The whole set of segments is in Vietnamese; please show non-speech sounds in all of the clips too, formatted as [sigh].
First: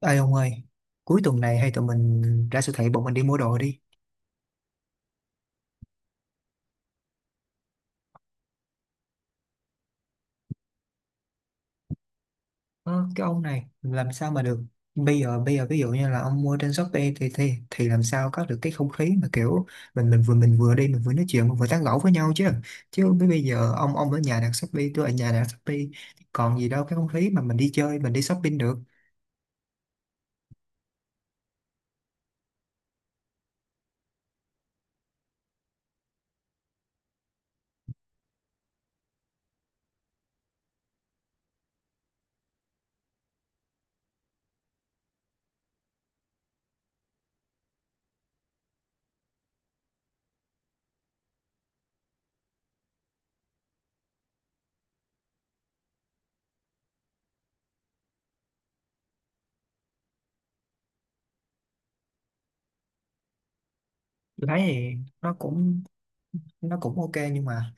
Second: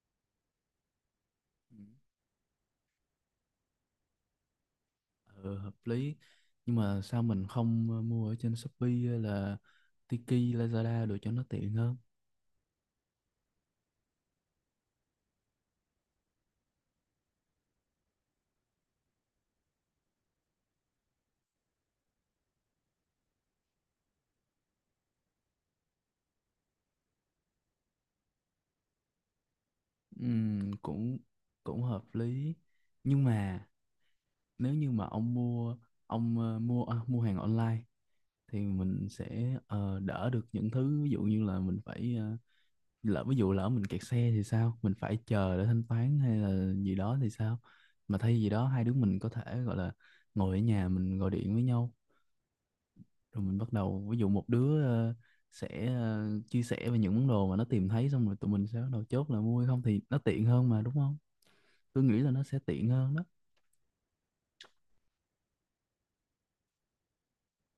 Ê ông ơi, cuối tuần này hay Ừ. tụi mình ra siêu thị bọn mình đi mua đồ đi. Ừ, hợp lý nhưng mà sao mình không mua ở trên Shopee hay là Tiki Lazada được cho nó tiện hơn. Ờ, cái ông này làm sao mà được? Bây giờ ví dụ như là ông mua trên Shopee thì làm sao có được cái không khí mà kiểu mình vừa mình vừa đi mình vừa nói chuyện mình vừa tán gẫu với nhau chứ. Chứ bây bây giờ ông ở nhà đặt Shopee, tôi ở nhà đặt Shopee còn gì đâu cái không khí mà mình đi chơi mình đi shopping được. Cũng cũng hợp lý nhưng mà nếu như mà ông ờ, mua à, mua hàng online thì mình sẽ đỡ được những thứ, ví dụ như là mình phải ví dụ lỡ mình kẹt xe thì sao, mình phải chờ để thanh toán hay là gì đó thì sao. Mà thay vì đó, hai đứa mình có thể gọi là ngồi ở nhà mình gọi điện với nhau, rồi mình bắt đầu ví dụ một đứa sẽ chia sẻ về những món đồ mà nó tìm thấy, xong rồi tụi mình sẽ bắt đầu chốt là mua hay không thì nó tiện hơn mà, đúng không? Tôi nghĩ là nó sẽ tiện hơn đó. Tôi thấy thì nó cũng nó cũng ok, nhưng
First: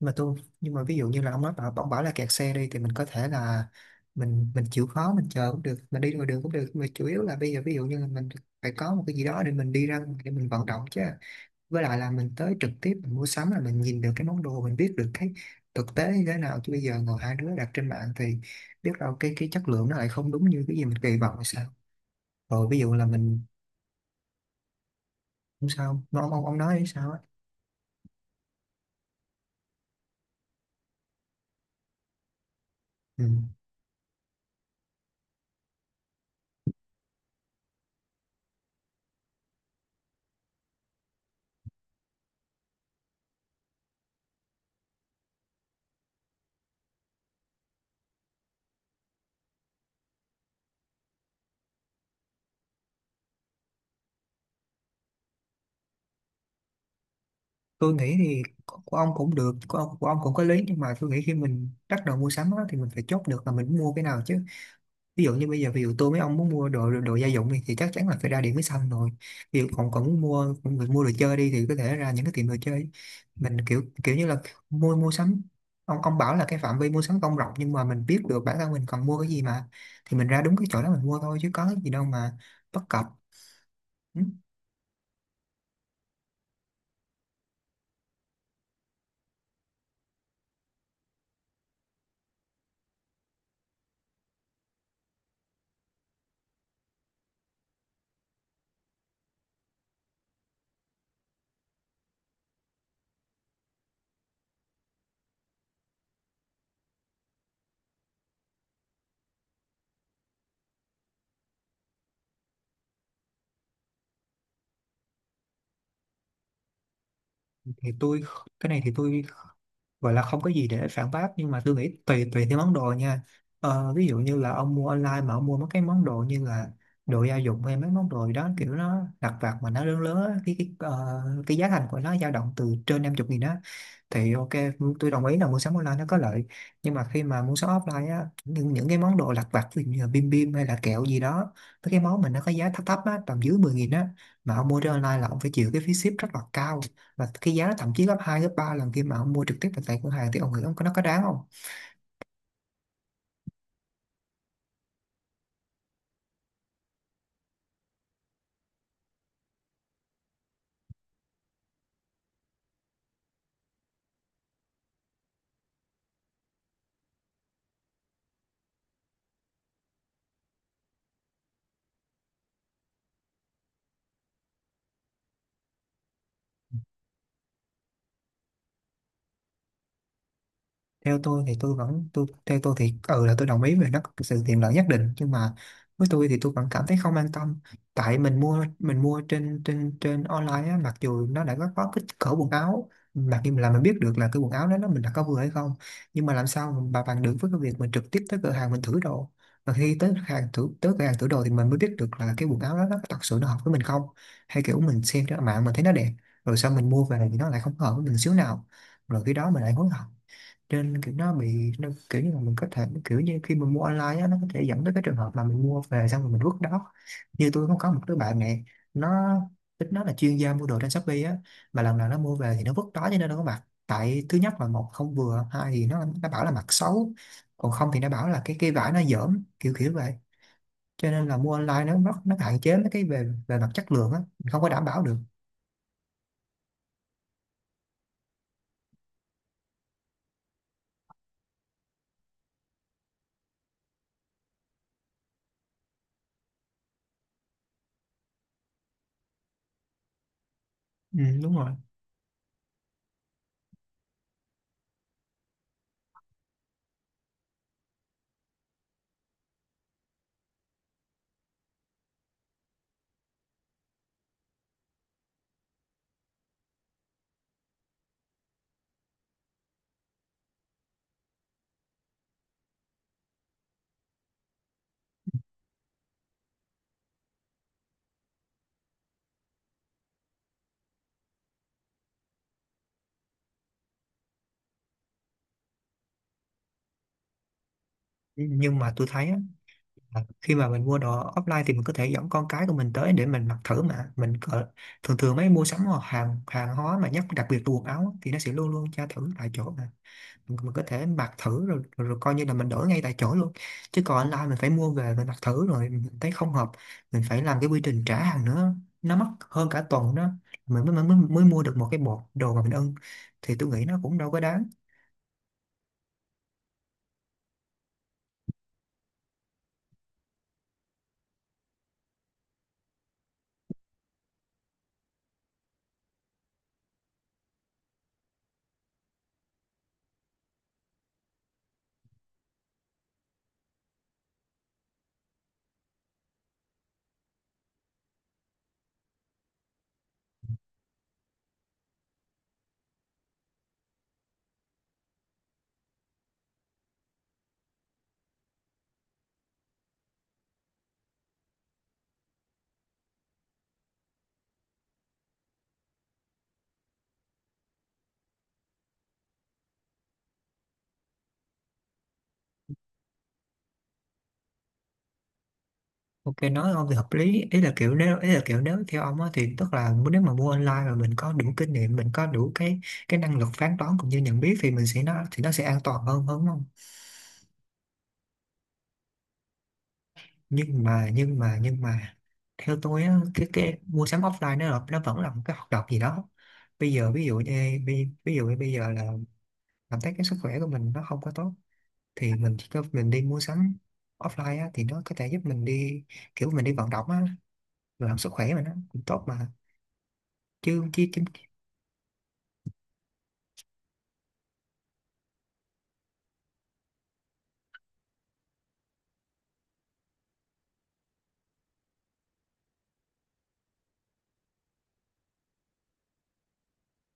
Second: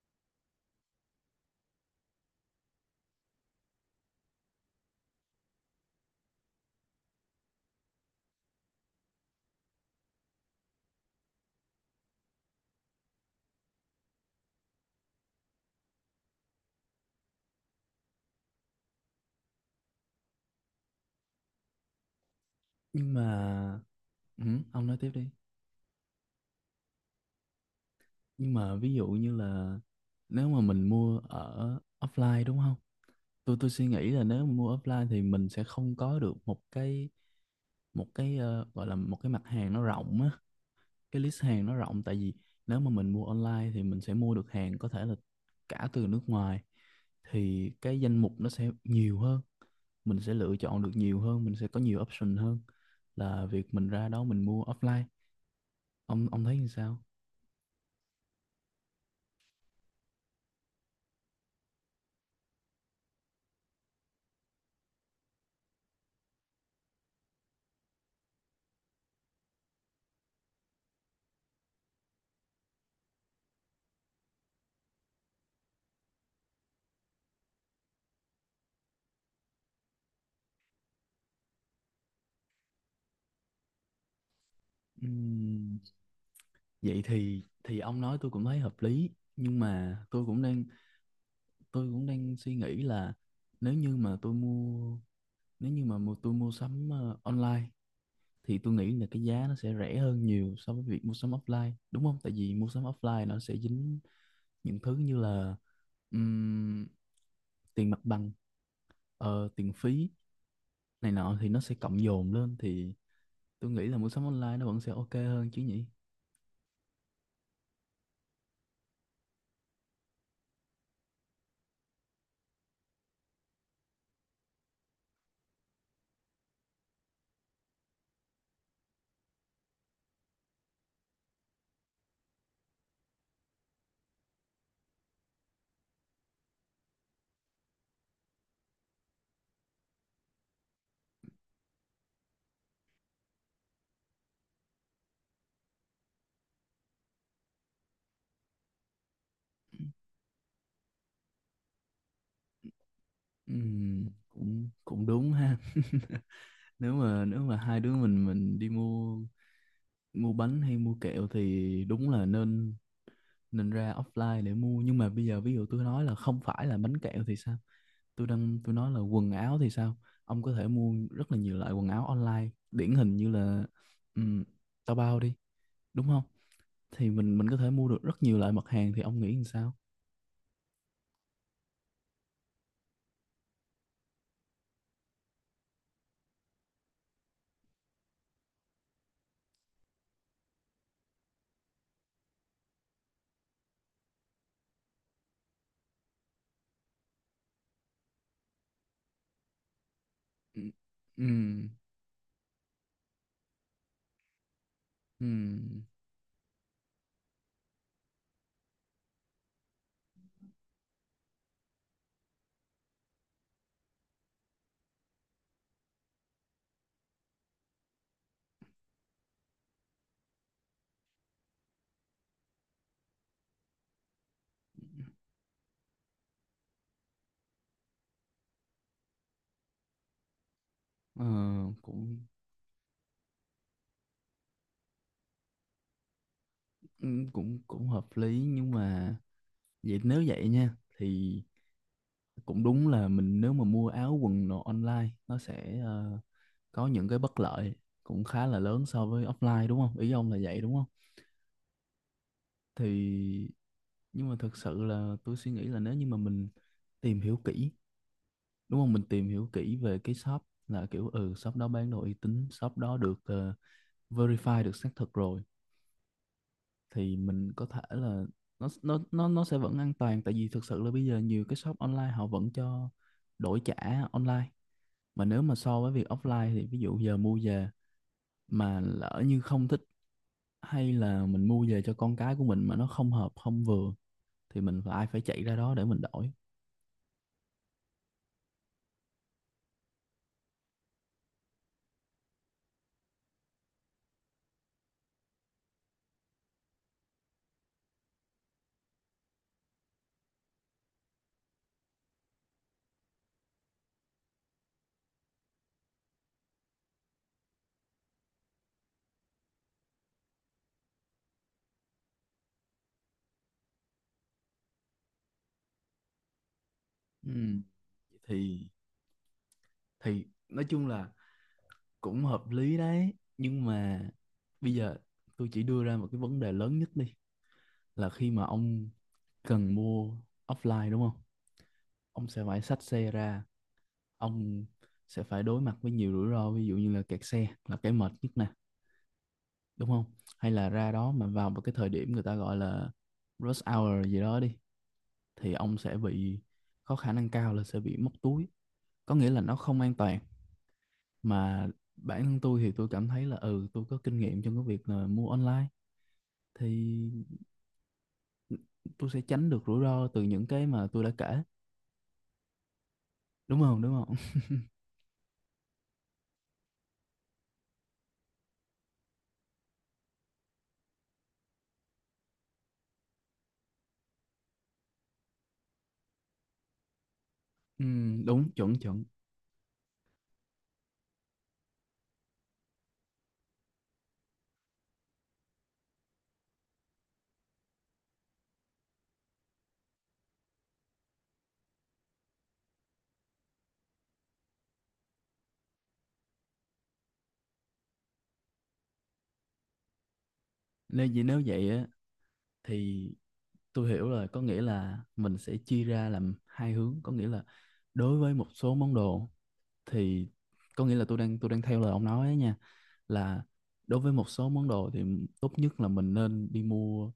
mà tôi nhưng mà ví dụ như là ông nói bảo ông bảo là kẹt xe đi thì mình có thể là mình chịu khó mình chờ cũng được, mình đi ngoài đường cũng được, mà chủ yếu là bây giờ ví dụ như là mình phải có một cái gì đó để mình đi ra ngoài để mình vận động chứ. Với lại là mình tới trực tiếp mình mua sắm là mình nhìn được cái món đồ, mình biết được cái thực tế như thế nào, chứ bây giờ ngồi hai đứa đặt trên mạng thì biết đâu cái chất lượng nó lại không đúng như cái gì mình kỳ vọng hay sao. Rồi ví dụ là Nhưng mình mà ừ, ông nói tiếp đi. không sao, nó ông nói hay sao á? Nhưng mà ví dụ như là, nếu mà mình mua ở offline đúng không, Ừ. tôi suy nghĩ là nếu mà mua offline thì mình sẽ không có được một cái, gọi là một cái mặt hàng nó rộng á, cái list hàng nó rộng. Tại vì nếu mà mình mua online thì mình sẽ mua được hàng có thể là cả từ nước ngoài, thì cái danh mục nó sẽ nhiều hơn, mình sẽ lựa chọn được nhiều hơn, mình sẽ có nhiều option hơn là việc mình ra đó mình mua offline. Ông thấy như sao? Tôi nghĩ thì của ông cũng được, của ông cũng có lý, nhưng mà tôi nghĩ khi mình bắt đầu mua sắm á, thì mình phải chốt được là mình muốn mua cái nào chứ. Ví dụ như bây giờ ví dụ tôi với ông muốn mua đồ đồ gia dụng thì chắc chắn là phải ra Điện Máy Xanh rồi. Ví dụ còn còn muốn mua đồ chơi đi thì có thể ra những cái tiệm đồ chơi. Mình kiểu kiểu như là mua mua sắm, ông bảo là cái phạm vi mua sắm không rộng nhưng mà mình biết được bản thân mình cần mua cái gì mà. Thì mình ra đúng cái chỗ đó mình mua thôi chứ có cái gì đâu mà bất cập. Ừ, Ừm, Vậy thì ông nói tôi cũng thấy hợp lý. Nhưng mà tôi cũng đang suy nghĩ là, nếu như mà tôi mua nếu như mà mua, tôi mua sắm online thì tôi nghĩ là cái giá nó sẽ rẻ hơn nhiều so với việc mua sắm offline, đúng không? Tại vì mua sắm offline nó sẽ dính những thứ như là ừm, tiền mặt bằng, tiền phí này nọ, thì nó sẽ cộng dồn lên, thì tôi nghĩ là mua sắm online nó vẫn sẽ ok hơn chứ nhỉ? thì tôi, cái này thì tôi gọi là không có gì để phản bác, nhưng mà tôi nghĩ tùy tùy theo món đồ nha. Ví dụ như là ông mua online mà ông mua mấy cái món đồ như là đồ gia dụng hay mấy món đồ gì đó kiểu nó lặt vặt mà nó lớn lớn á, cái giá thành của nó dao động từ trên 50 nghìn đó thì ok, tôi đồng ý là mua sắm online nó có lợi. Nhưng mà khi mà mua sắm offline á, những cái món đồ lặt vặt ví dụ như là bim bim hay là kẹo gì đó, mấy cái món mà nó có giá thấp thấp á tầm dưới 10 nghìn á, mà ông mua trên online là ông phải chịu cái phí ship rất là cao, và cái giá nó thậm chí gấp 2 gấp 3 lần khi mà ông mua trực tiếp tại tại cửa hàng thì ông nghĩ ông có nó có đáng không? Cũng cũng đúng ha. [laughs] Nếu mà hai đứa mình đi mua mua bánh hay mua kẹo thì đúng là nên nên ra offline để mua. Nhưng mà bây giờ ví dụ tôi nói là không phải là bánh kẹo thì sao? Tôi nói là quần áo thì sao? Ông có thể mua rất là nhiều loại quần áo online, điển hình như là um, Taobao đi, đúng không? Thì mình có thể mua được rất nhiều loại mặt hàng, thì ông nghĩ làm sao? Theo tôi thì tôi vẫn tôi theo tôi thì ừ là tôi đồng ý về nó có sự tiện lợi nhất định, nhưng mà với tôi thì tôi vẫn cảm thấy không an tâm. Tại mình mua trên trên trên online á, mặc dù nó đã có kích cỡ quần áo, mặc dù là mình biết được là cái quần áo đó nó mình đã có vừa hay không, nhưng mà làm sao mình bà bằng được với cái việc mình trực tiếp tới cửa hàng mình thử đồ. Và khi tới hàng Ừ, thử tới cửa hàng ừ, thử đồ thì mình mới biết được là cái quần áo đó nó thật sự nó hợp với mình không, hay kiểu mình xem ừ. trên mạng mình thấy nó đẹp rồi sau mình mua về thì nó lại không hợp với mình xíu nào, rồi khi đó mình lại hối hận. Nên kiểu nó bị nó kiểu như là mình có thể kiểu như khi mình mua online á, nó có thể dẫn tới cái trường hợp mà mình mua về xong rồi mình vứt đó. Như tôi cũng có một đứa bạn này, nó tính nó là chuyên gia mua đồ trên Shopee á, mà lần nào nó mua về thì nó vứt đó. Cho nên nó có mặc tại thứ nhất là một không vừa, hai thì nó bảo là mặc xấu, còn không thì nó bảo là cái vải nó dởm kiểu kiểu vậy. Cho ờ, nên là mua online nó cũng nó, nó hạn chế mấy cái về về mặt chất lượng á, mình không có đảm bảo được. ừ, cũng cũng hợp lý nhưng mà nếu vậy nha, thì cũng đúng là mình, nếu mà mua áo quần đồ online nó sẽ có những cái bất lợi cũng khá là lớn so với offline đúng không, ý ông là vậy đúng không? Ừ, đúng rồi. Thì, nhưng mà thật sự là tôi suy nghĩ là nếu như mà mình tìm hiểu kỹ, đúng không, mình tìm hiểu kỹ về cái shop, là kiểu, shop đó bán đồ uy tín, shop đó được verify, được xác thực rồi, thì mình có thể là nó sẽ vẫn an toàn. Tại vì thực sự là bây giờ nhiều cái shop online họ vẫn cho đổi trả online. Mà nếu mà so với việc offline thì ví dụ giờ mua về mà lỡ như không thích, hay là mình mua về cho con cái của mình mà nó không hợp, không vừa, thì mình phải phải chạy ra đó để mình đổi. Nhưng mà tôi thấy á, à, khi mà mình mua đồ offline thì mình có thể dẫn con cái của mình tới để mình mặc thử mà mình cỡ, thường thường mấy mua sắm hoặc hàng hàng hóa mà nhất đặc biệt là quần áo á, thì nó sẽ luôn luôn tra thử tại chỗ mà mình có thể mặc thử rồi, rồi, rồi coi như là mình đổi ngay tại chỗ luôn. Chứ còn online mình phải mua về mình mặc thử rồi mình thấy không hợp, mình phải làm cái quy trình trả hàng nữa, nó mất hơn cả tuần đó mình mới, mới mới mua được một cái bộ đồ mà mình ưng, thì tôi nghĩ nó cũng đâu có đáng. Ừ, thì nói chung là cũng hợp lý đấy, nhưng mà bây giờ tôi chỉ đưa ra một cái vấn đề lớn nhất đi, là khi mà ông cần mua offline đúng không, ông sẽ phải xách xe ra, ông sẽ phải đối mặt với nhiều rủi ro, ví dụ như là kẹt xe là cái mệt nhất nè, đúng không? Hay là ra đó mà vào một cái thời điểm người ta gọi là rush hour gì đó đi, thì ông sẽ bị, có khả năng cao là sẽ bị móc túi, có nghĩa là nó không an toàn. Mà bản thân tôi thì tôi cảm thấy là tôi có kinh nghiệm trong cái việc là mua online, thì tôi sẽ tránh được rủi ro từ những cái mà tôi đã kể, đúng không? Ok, nói ông thì hợp lý, ý là kiểu nếu ý là kiểu nếu theo ông á thì tức là nếu mà mua online mà mình có đủ kinh nghiệm mình có đủ cái năng lực phán đoán cũng như nhận biết thì mình sẽ nó thì nó sẽ an toàn hơn hơn đúng không? [laughs] Ừ, đúng, chuẩn chuẩn. Nhưng mà theo tôi á, cái mua sắm offline nó là- nó vẫn là một cái hoạt động gì đó. Bây giờ ví dụ như ví dụ như bây giờ là cảm thấy cái sức khỏe của mình nó không có tốt thì mình chỉ có mình đi mua sắm offline á, thì nó có thể giúp mình đi kiểu mình đi vận động á, làm sức khỏe mà nó cũng tốt mà, chứ chứ. Nên vì nếu vậy á thì tôi hiểu rồi, có nghĩa là mình sẽ chia ra làm hai hướng, có nghĩa là đối với một số món đồ thì, có nghĩa là tôi đang theo lời ông nói á nha, là đối với một số món đồ thì tốt nhất là mình nên đi mua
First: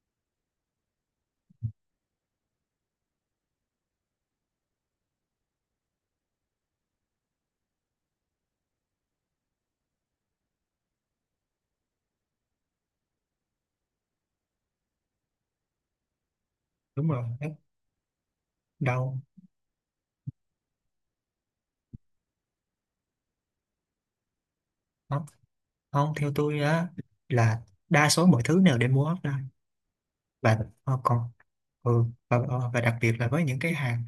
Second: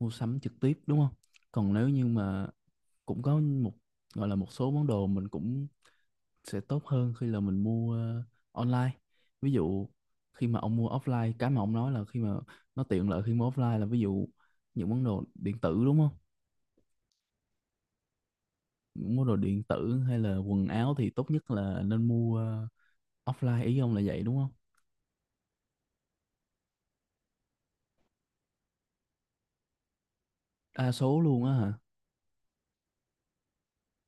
mua sắm trực tiếp đúng không. Còn nếu như mà cũng có một, gọi là, một số món đồ mình cũng sẽ tốt hơn khi là mình mua online, ví dụ khi mà ông mua offline, cái mà ông nói là khi mà nó tiện lợi khi mua offline là ví dụ những món đồ điện tử đúng không, Đúng rồi, rất những đau món đồ điện tử hay là quần áo thì tốt nhất là nên mua offline, ý ông là vậy đúng không? lắm. Không, theo tôi á, là đa số mọi thứ đều nên mua offline. Và Đa ờ, số còn luôn á hả? ừ, và, ờ, và đặc biệt là với những cái hàng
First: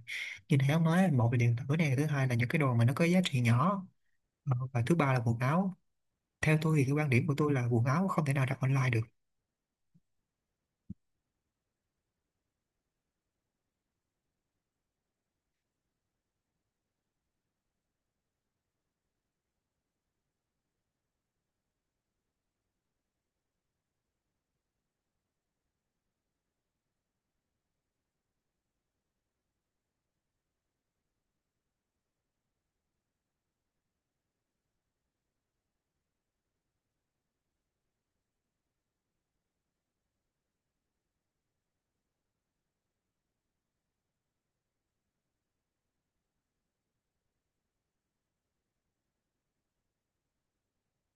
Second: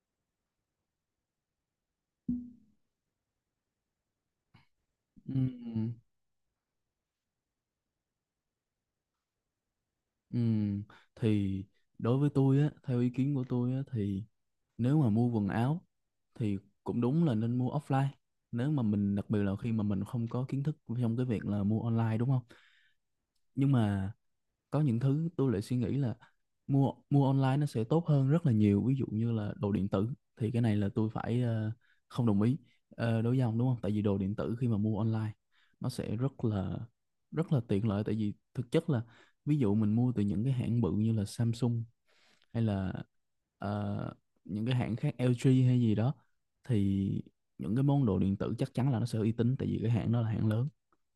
như thế ông nói, một là điện tử này, thứ hai là những cái đồ mà nó có giá trị nhỏ, ờ, và thứ ba là Ừ. quần áo. Theo tôi thì cái quan điểm của tôi là quần áo không thể nào đặt online được. Ừm, thì đối với tôi á, theo ý kiến của tôi á, thì nếu mà mua quần áo thì cũng đúng là nên mua offline. Nếu mà mình, đặc biệt là khi mà mình không có kiến thức trong cái việc là mua online, đúng không? Nhưng mà có những thứ tôi lại suy nghĩ là mua mua online nó sẽ tốt hơn rất là nhiều, ví dụ như là đồ điện tử, thì cái này là tôi phải không đồng ý đối với ông đúng không. Tại vì đồ điện tử khi mà mua online nó sẽ rất là tiện lợi, tại vì thực chất là ví dụ mình mua từ những cái hãng bự như là Samsung, hay là ờ, những cái hãng khác, LG hay gì đó, thì những cái món đồ điện tử chắc chắn là nó sẽ uy tín, tại vì cái hãng đó là hãng lớn,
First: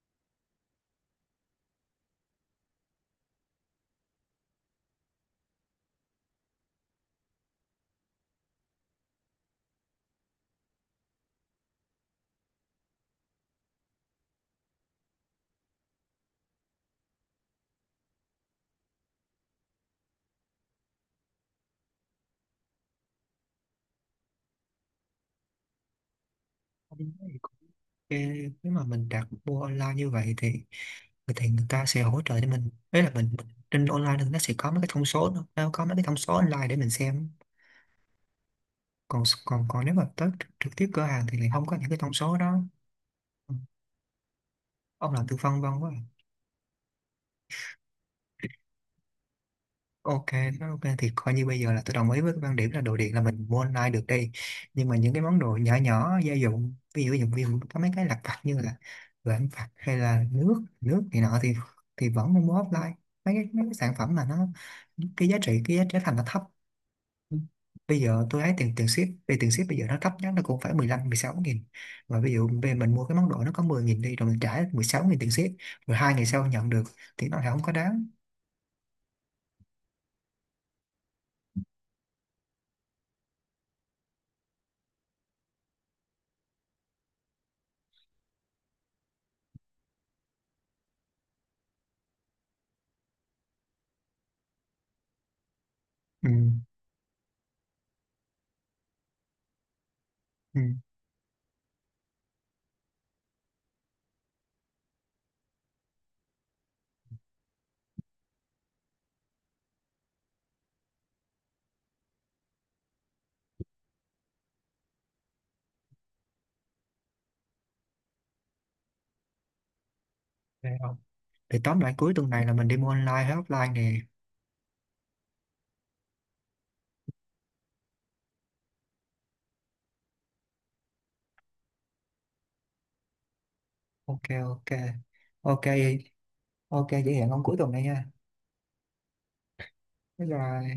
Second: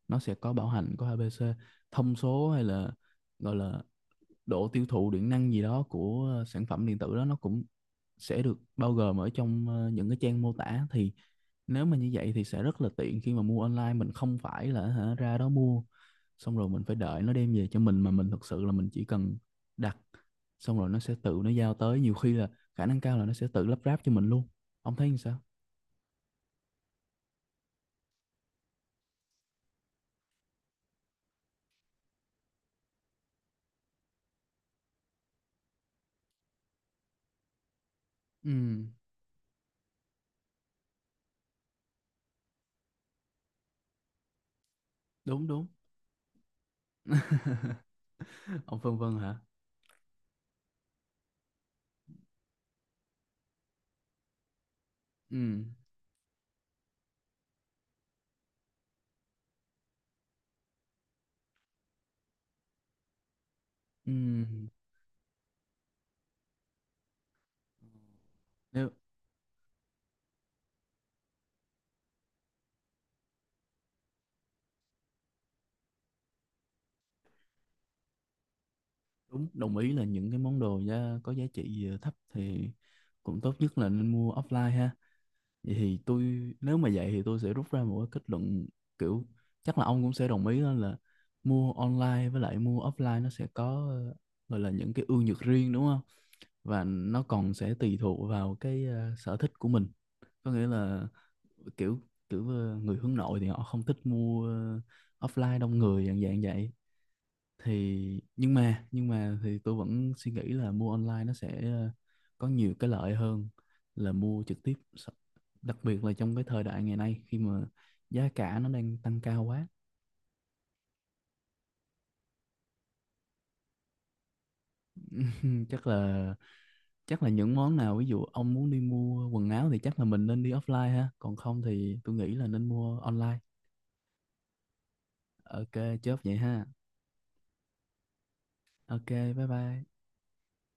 nó sẽ có bảo hành, có ABC thông số, hay là gọi là độ tiêu thụ điện năng gì đó của sản phẩm điện tử đó, nó cũng sẽ được bao gồm ở trong những cái trang mô tả. Thì nếu mà như vậy thì sẽ rất là tiện khi mà mua online, mình không phải là, hả, ra đó mua xong rồi mình phải đợi nó đem về cho mình, mà mình thực sự là mình chỉ cần đặt, xong rồi nó sẽ tự nó giao tới, nhiều khi là khả năng cao là nó sẽ tự lắp ráp cho mình luôn. Ông thấy như sao? Ờ, nếu mà mình đặt mua online như vậy thì người ta sẽ hỗ trợ cho mình, đấy là mình trên online thì nó sẽ có mấy cái thông số, nó có mấy cái thông số online để mình xem. Ừ, Còn còn còn nếu mà tới trực tiếp cửa hàng thì lại không có những cái thông số đó. Ừ, ông làm tư đúng phân đúng. vân quá à. [laughs] Ông phân vân hả? Ok, ok thì coi như bây giờ là tôi đồng ý với cái quan điểm là đồ điện là mình mua online được đi. Nhưng mà những cái món đồ Ừ, nhỏ nhỏ gia dụng ví dụ có mấy cái lặt vặt như là vện vặt hay là nước nước này nọ thì vẫn nên mua offline. Mấy cái sản ừ, phẩm mà nó cái giá trị thành nó thấp. Bây giờ tôi thấy tiền tiền nếu ship về tiền ship bây giờ nó thấp nhất nó cũng phải 15 16 nghìn. Và ví dụ về mình mua cái món đồ nó có 10 nghìn đi rồi mình trả 16 nghìn tiền ship, rồi 2 ngày sau nhận được, thì nó lại không có đáng. đúng, đồng ý là những cái món đồ có giá trị thấp thì cũng tốt nhất là nên mua offline ha. Vậy thì tôi, nếu mà vậy thì tôi sẽ rút ra một cái kết luận, kiểu, chắc là ông cũng sẽ đồng ý, đó là mua online với lại mua offline nó sẽ có gọi là những cái ưu nhược riêng, đúng không? Ừ. Và nó còn sẽ tùy thuộc vào cái sở thích của mình, có Ừ. nghĩa là, kiểu, người hướng nội thì họ không thích mua offline đông người dạng dạng vậy. Thì, nhưng mà thì tôi vẫn suy nghĩ là mua online nó sẽ có nhiều cái lợi hơn là mua trực tiếp. Đặc biệt là trong cái thời đại ngày nay khi mà giá cả nó đang tăng cao quá. Vậy không? Thì tóm lại cuối tuần này là mình đi mua online hay offline nè? [laughs] Chắc là những món nào, ví dụ ông muốn đi mua quần áo thì chắc là mình nên đi offline ha, còn không thì tôi nghĩ là nên mua online. ok ok ok Ok, chốt vậy ha. ok vậy hẹn ông cuối tuần này nha. Ok. Bye bye. Bye bye.